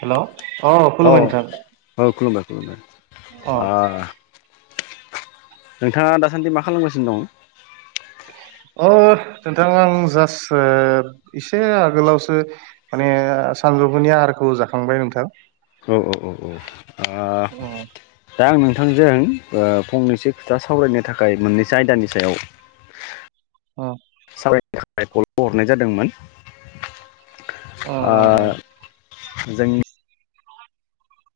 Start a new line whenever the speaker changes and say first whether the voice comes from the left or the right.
right: Hello अ
left: औ
right: खुलुमबाय नोंथां।
left: औ खुलुमबाय खुलुमबाय
right: अ
left: आ नोंथाङा दासान्दि मा खालामगासिनो दं?
right: अ नोंथां आं जास्ट एसे आगोलावसो माने सानजौफुनि आहारखौ जाखांबाय नोंथां
left: औ औ औ औ आ
right: अ
left: दा आं नोंथांजों ओ फंनैसो खोथा सावरायनो थाखाय मोननैसो आयदानि सायाव [unintelligible]
right: अ
left: सावरायनो थाखाय कलखौ हरनाय जादोंमोन
right: अ
left: ओ
right: अ
left: जोंनि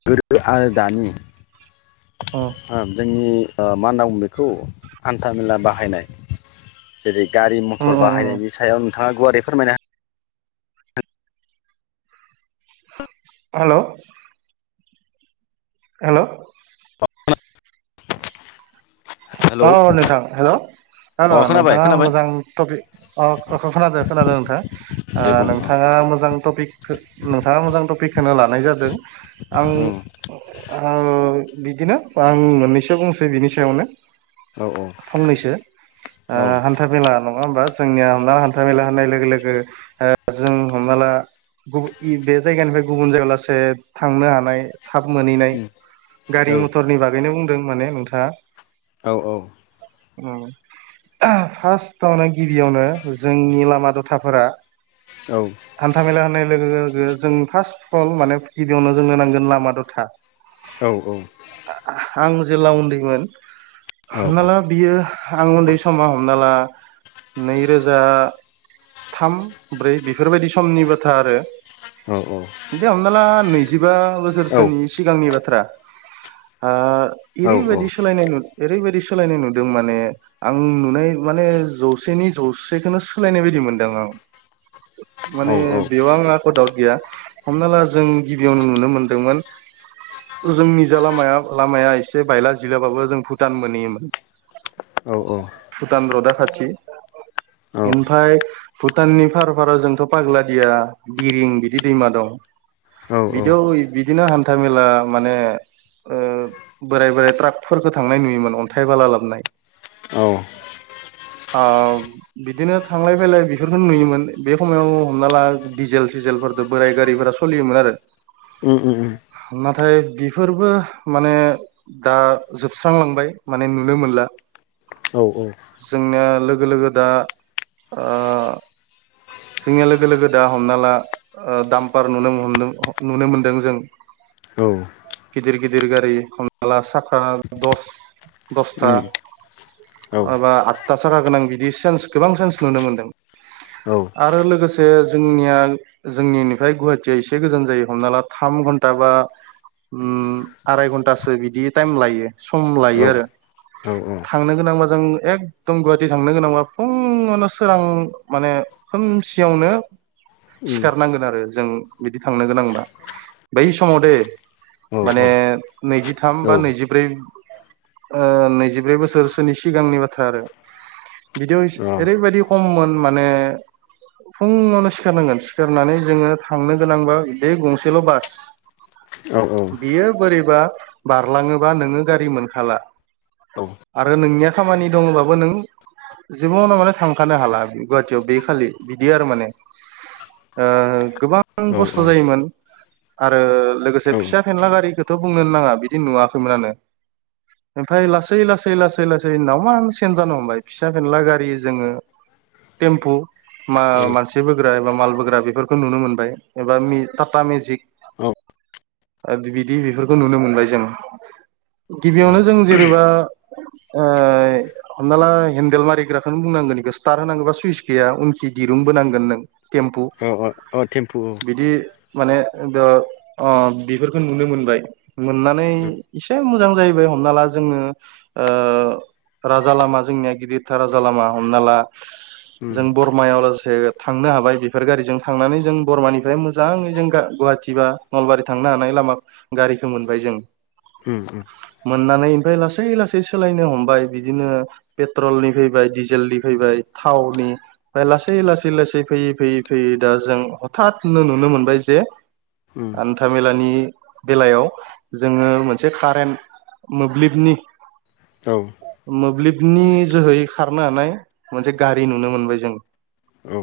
left: गोदो आरो दानि
right: अ
left: ओ नि मा होनना बुंड़ो बेखौ हान्थामेला बाहायनाय जेरै गारि
right: उम
left: मथर
right: उम उम
left: बाहायनायनि सायाव नोंथाङा गुवारै फोरमायनो
right: हालौ हेल'
left: हेलौ
right: अ नोथां हेल' हेल'
left: अ खोनाबाय
right: नोंथाङा
left: खोनाबाय
right: मोजां टपिक अ खोनादों खोनादों नोंथा ओ
left: दे बुं औ
right: नोंथाङा मोजां टपिक नोंथाङा मोजां टपिकखोनो लानाय जादों आं ओ बिदिनो आं मोननैसो बुंसै बिनि सायावनो
left: औ औ
right: फंनैसो ओ
left: औ
right: हान्था मेला नङा होमबा जोंनिया हमना हान्था मेला होननाय लोगो लोगो ओ जों हमना ला [unintelligible] बे जायगानिफ्राय गुबुन जायगा लासे थांनो हानाय थाब मोनहैनाय
left: औ
right: गारि मथरनि बागैनो बुंदों माने नोंथाङा
left: औ औ
right: उम फार्स्टआवनो गिबियावनो जोंनि लामा दथाफोरा
left: औ
right: हान्था मेला होनाय लोगो लोगो जों फार्स्ट फल माने गिबियावनो जोंनो नांगोन लामा दथा।
left: औ औ
right: आ-आं जेला उन्दैमोन
left: औ
right: हमना ला बियो आं उन्दै समाव हमना ला नै रोजा थाम ब्रै बेफोरबायदि समनि बाथ्रा आरो
left: औ औ
right: हमना ला नैजिबा बोसोरसोनि सिगांनि बाथ्रा ओ एरैबायदि सोलायनाय नु एरैबायदि सोलायनाय नुदों माने आं नुनाय माने जौसेनि जौसेखौनो सोलायनाय बायदि मोनदों आं
left: [inaudible]
right: माने बेयाव आं एक' दाउट गैया हमना ला जों गिबियावनो नुनो मोनदोंमोन जोंनि जा लामाया-लामाया एसे बायला जिलाबाबो जों भुटान मोनहैयोमोन।
left: औ औ
right: भुतान रदा खाथि ओमफाय भुटाननि फार फारा जोंथ' पाग्लादिया दिरिं बिदि दैमा दं।
left: औ
right: [unintelligible] बिदिनो हान्था मेला माने ओ बोराय बोराय ट्राकफोरखौ थांनाय नुयोमोन अन्थाइ बाला लाबनाय
left: [inaudible]
right: औ बिदिनो थांलाय फैलाय बेफोरखौ नुयोमोन बे खमायाव हमना ला दिजेल सिजेलफोर बोराय गारिफोरा सोलियोमोन आरो
left: [inaudible] उम
right: नाथाय बेफोरबो माने दा जोब- सुस्रांलांबाय माने नुनो मोनला।
left: औ औ
right: जोंनिया लोगो लोगो दा ओ जोंनिया लोगो लोगो दा हमना ला ओ दाम्पार नुनो हमदों नुनो मोनदों जों।
left: औ
right: गिदिर गिदिर गारि हमना ला साखा
left: औ उम
right: दस-दसथा
left: औ औ
right: माबा आदथा साखा गोनां बिदि सेन्स गोबां सेन्स नुनो मोन्दों। आरो लोगोसे जोंनिया जोंनिनिफ्राय गुवाहाटिया एसे गोजान जायो। हमना ला थाम घन्टा बा उम आराय घन्टासो बिदि टाइम लायो सम
left: अ औ
right: लायो आरो।
left: औ औ
right: थांनो गोनांबा जों एकदम गुवाहाटि थांनो गोनांबा फुङावनो सोरां माने खोमसियावनो सिखारनांगोन आरो जों बिदि थांनो गोनांबा। बै समाव दे माने नैजिथाम बा नैजिब्रै ओ नैजिब्रै बोसोरसोनि सिगांनि बाथ्रा आरो। बिदियाव इसे
left: औ
right: एरैबायदि खममोन माने फुङावनो सिखारनांगोन सिखारनानै जोङो थांनो गोनांबा बे गंसेल' बास
left: औ
right: बियो बोरैबा बारलाङोबा नोङो गारि मोनखाला। आरो नोंनिया खामानि दंबाबो नों जिबनाव माने थांखानो हाला गुवाहाटियाव बे खालि बिदि आरो माने। ओ गोबां खस्थ' जायोमोन। आरो लोगोसे फिसा फेनला गारिखौथ' बुंनो नाङा बिदि नुवाखैमोनानो। ओमफ्राय लासै लासै लासै लासैनावमा सेन्स जानो हमबाय। फिसा फेनला गारि जोङो टेम्पु मा मानसि बोग्रा एबा माल बोग्रा बेफोरखौ नुनो मोनबाय एबा मि टाटा मेजिक
left: औ
right: ओ बिदि बिदि बेफोरखौ नुनो मोनबाय जों। गिबियावनो जों जेनेबा ओ हमना ला हेन्देल मारिग्राखौ बुंनांगोन इखौ स्टार् होनांगौबा सुइस गैया उनखि दिरुं बोनांगोन नों। टेम्पु
left: अ अ थेम्फु औ
right: बिदि माने बे अ बेफोरखौ नुनो मोनबाय। मोननानै इसे मो मोजां जाहैबाय हमना ला जोंनो ओ राजा लामा जोंनिया गिदिरथार राजा लामा हमना ला
left: उम
right: जों बर बरमायाव लासे थांनो हाबाय बेफोर गारिजों थांनानै जों बरमानिफ्राय मोजाङै जों गुवाहाटि बा नलबारि थांनो हानाय लामा गारिखौ मोनबाय जों।
left: उम उम
right: मोननानै ओमफ्राय लासै लासै सोलायनो हमबाय बिदिनो पेट्रलनि फैबाय दिडिजेलनि फैबाय थावनि लासै लासै लासै फैयै फैयै फैयै दा जों हथतनो नुनो मोनबाय जे
left: उम
right: हान्था मेलानि बेलायाव जोङो मोनसे खा फ्रेम मोब्लिबनि
left: औ
right: मोब्लिबनि जोहै खारनो हानाय मोनसे गारि नुनो मोनबाय जों।
left: औ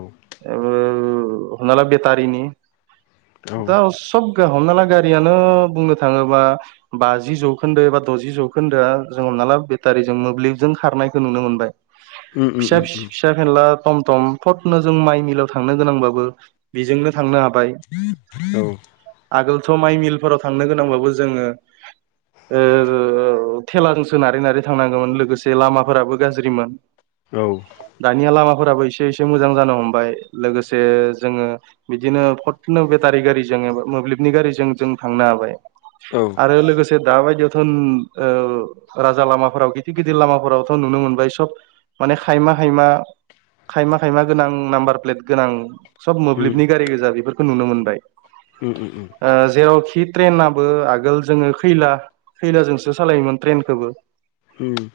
right: हमना ला बेटारिनि। दा सब गा हमना ला गारियानो बुंनो थाङोबा बाज जि जौखोन्दो एबा द'जि जौखोन्दोआ जोंङो हमना ला बेटारिजों मोब्लिबजों खारनायखौ नुनो मोनबाय।
left: उम उम औ उम
right: फिसा
left: उम औ
right: फिसा फेनला टम थटम थथनो जों माइ मिलाव थांनो गोनांबाबो बेजोंनो थांनो हाबाय
left: औ
right: आगोलथ' माइ मिलफोराव थांनो गोनांबाबो जोङो ओ थेलाजों सो नारै नारै थांनांगौमोन लोगोसे लामाफोराबो गाज्रिमोन
left: औ
right: दानिया लामाफोराबो एसे एसे मोजां जानो हमबाय लोगोसे जोङो बिदिनो फन बेटारि गारिजों एबा मोब्लिबनि गारिजों जों थांनो हाबाय आरो लोगोसे दााबायदियावथ'ओ राजा लामाफोराव गिदिर गिदिर लामाफोरावथ' नुनो मोनबाय सब माने खायमा खायमा खायमा खायमा गोनां नाम्बार प्लेट गोनां सब मोब्लिबनि गारि गोजा बेफोरखौ नुनो मोनबाय ओ जेरावखि ट्रेनाबो आगोल जोङो खैला खैलाजोंसो सालायोमोन ट्रेनखौबो
left: उम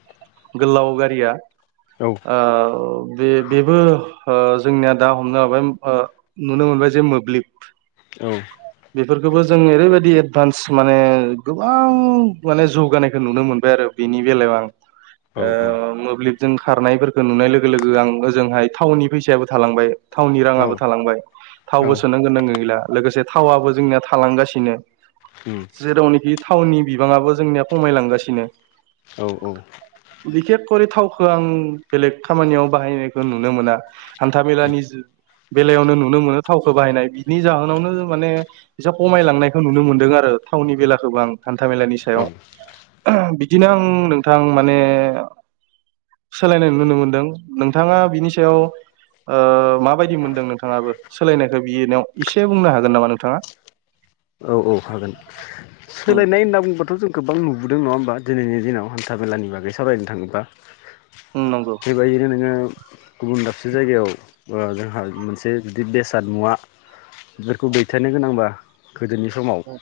right: गोलाव गारिया ओ बे बेबो जोंनिया दा हमनो हाबाय नुनो मोनबाय जे मोब्लिब
left: औ
right: बेफोरखौबो जों ओरैबायदि एडभान्स माने गोबां माने जौगानायखौ नुनो मोनबाय आरो बेनि बेलायाव आं ओ मोब्लिबजों खारनायफोरखौ नुनाय लोगो लोगो आं ओजोंहाय टाावननि फैसायाबो थालांबाय। थावनि
left: औ औ
right: राङाबो थालांबाय। थावबो
left: औ
right: सोनांगोन नांगो गैला लोगोसे थावाबबो जोंनिया थालांगासिनो-
left: उम
right: जेरावनोखि थावनि बिबाङाबो जोंनिया खमायलांगासिनो
left: औ औ।
right: बिखेख कररि थावखौ आं बेलेग खामानियाव बाहायनायखौ नुनो मोना। हान्था मेलानि बेलायावनो नुनो मोनो थावखौ बाहायनाय बिनि जाहोनावनो माने एसा खमायलांनायखौ नुनो मोन्दों आरो थावनि बेला गोबां हान्था मेलानि
left: औ
right: सायाव बिदिनो आं नोंथां माने सोलायनाय नुनो मोनदों नोंथाङा बिनि सायाव ओ माबायदि मोनदों नोंथाङाबो सोलायनायखौ बिनायाव इसे बुंनो हागोन नामा नोंथाङा
left: औ औ हागोन
right: उम
left: सोलायनाय होनना बुंबाथ' जों गोबां नुबोदों नङा होमबा दिनैनि दिनाव हान्था मेलानि बागै सावरायनो थाङोबा
right: नंगौ।
left: बि नोङो गुबुन दाबसे जायगायाव जोंहा मोनसे जुदि बेसाद मुवा बेफोरखौ दैथायारनो गोनांबा गोदोनि समाव
right: औ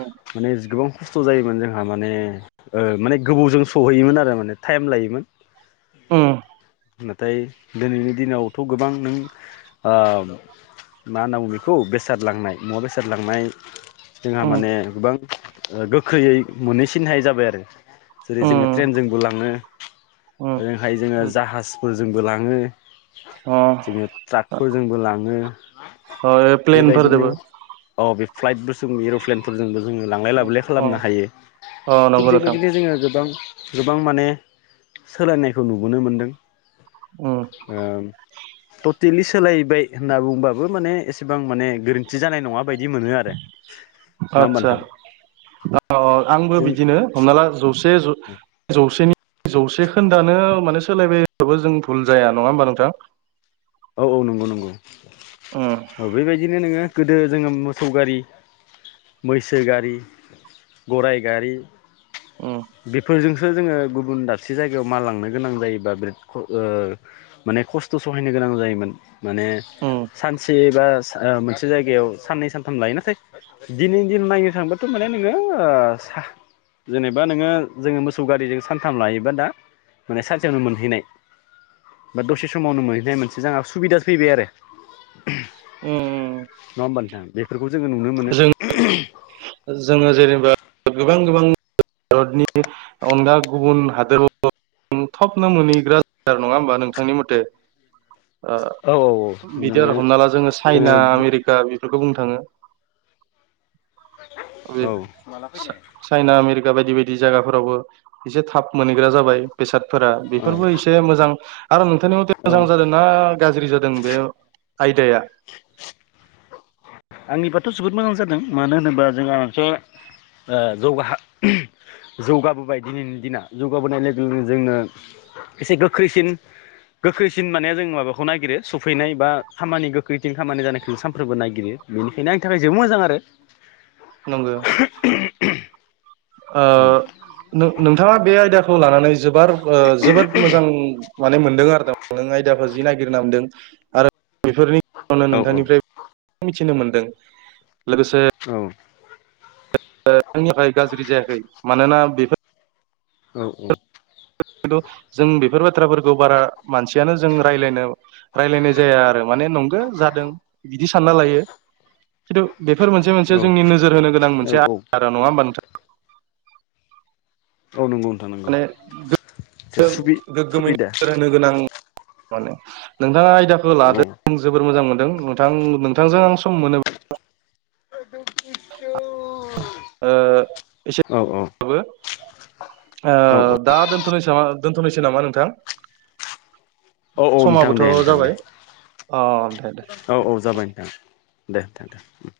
right: औ।
left: माने गोबां खस्थ' जायोमोन जोंहा माने माने गोबौजों सहैयोमोन आरो माने टाइम लायोमोन- नाथाय दिनैनि दिनावथ' गोबां नों ओ मा होनना ब बेखौ बेसाद लांनाय मुवा बेसाद लांनाय जोंहा
right: उम
left: माने गोबां गोख्रैयै मोनहैसिनहाय जाबाय आरो जेरै जोङो ट्रेनजोंबो लाङो
right: उम
left: ओरैहाय जोङो जा
right: उम
left: जाहासफोरजोंबो लाङो
right: अ
left: जोङो ट्राकफोरजोंबो लाङो
right: अ
left: बेबायदिनो
right: प्लेनफोरजोंबो
left: औ बे फ्लाइटबोजों एर'प्लेनफोरजोंबो जोङो लांलाय लाबोलाय
right: अ
left: खालामनो हायो
right: अ
left: थिग
right: नंगौ नोंथां
left: बेबायदिनो जोङो गोबां गोबां माने सोलायनायखौ नुबोनो मोनदों!
right: औ।
left: ओम टटेलि सोलायबाय होनना बुंबाबो माने एसेबां माने गोरोन्थि जानाय नङा। बायदि मोनो आरो नंङा होमबा
right: आदसा
left: नोंथां?
right: आंबो
left: जों
right: बिदिनो हमना ला जौसे जौसेनि जौसे खोन्दानो माने सोलायबाय [unintelligible] बाबो जों बुल जाया नङा होमबा नोंथां?
left: औ औ नंगौ नंगौ
right: उम
left: औ बेबायदिनो नोङो गोदो जोङो मोसौ गारि मैसो गारि गराइ गारि।
right: उम
left: बेफोरजोंसो जोङो गुबुन दाबसे जायगायाव माल लांनो गोनां जायोबा बिराद ख ओ माने खस्थ' सहायनो गोनां जायोमोन माने
right: उम
left: सानसे बा मोनसे जायगायाव साननै सानथाम लायो नाथाय दिनैनि दिन नायनो थांबाथ' माने नोङो सा जेनेबा नोङो जोङो मोसौ गारिजों सानथाम लायोबा दा माने सानसेयावनो मोनहैनाय बा दसे समावनो मोनहै बे मोनसे जोंहा सुबिदा फैबाय आरो
right: उम
left: नङा होमबा नोंथां बे [unintelligible] फोरखौ जोङो नुनो मोनो
right: जों
left: [unintelligible]
right: जोङो जेनेबा गोबां गोबां भारतनि अनगा गुबुन हादोराव नों थबनो मोनहैग्राा नङा होमबा नोंथांनि मथे? ओ
left: औ औ
right: बिदि
left: नोङो
right: आरो हमना ला जोङो चाइना
left: जोङो
right: आमेरिका बेफोरखौ बुंनो थाङो। बे
left: औ
right: चा-चाइना आमेरिका बायदि बायदि जागाफोरावबो। एसे थाब मोनहैग्रा जाबाय बेसादफोरा
left: औ
right: बेफोरबो एसे मोजां आरो नोंथांनि मथे
left: औ
right: मोजां जादों। ना गाज्रि जादों बे आयदाया?
left: आंनिबाथ' जोबोद मोजां जादों मानो होनोबा जोंहाथ' जौगा [unintelligible] जौगाबोबाय दिनैनि दिना जौगाबोनाय लोगो जोंनो एसे गोख्रैसिन। गोख्रैसिन माने जों माबाखौ नायगिरो सफैनाय बा खामानि गोखैथिं खामानि जानायखौ जों सानफ्रोमबो नायगिरो। बेनिखायनो आंनि थाखाय जोबोद मोजां आरो।
right: नोंगो ओ नों-नोंथाङा बे आयदाखो खौ लानानै जोबार जोबोर मोजां। माने मोनदों आरो नों आयदाफोर जि नागिरना मोनदों आरो बेफोरनिनो
left: औ
right: नोंथांनिफ्राय। मिथिनो मोनदों लोगोसे।
left: औ।
right: [unintelligible] नि थाखाय गाज्रि जायाखै मानोना बेफोर।
left: औ औ।
right: खिन्थु जों बेफोर बाथ्राफोरखौ बारा मानसियानो जों रायलायनो। रायलायनाय जाया आरो माने नंगो जादों बिदि सानना लायो खिन्थु। बेफोर मोनसे
left: औ
right: मोनसे जोंनि नोजोर होनो गोनां मोनसे
left: औ
right: आदा नङा होमबा नोंथां?
left: औ नंगौ। नंगौ
right: माने [unintelligible]
left: एसे सुबि
right: गोग्गोमैनो।
left: सुबिदा
right: होन [unintelligible] गोनां माने नोंथाङा आयदाखो
left: औ
right: लादो। आं जोबोर मोजां मोनदों नोंथां नोंथांजों आं सम मोनो। ओ [unintelligible]
left: औ औ।
right: दाबो
left: औ
right: ओ दोनथ'नोसै दोनथ'नोसै नामा नोंथां?
left: औ नोंथां
right: समाबोथ'
left: दे नोंथां दे
right: जाबाय अ दे दे।
left: औ औ जाबाय नोंथां दे नोंथां दे उम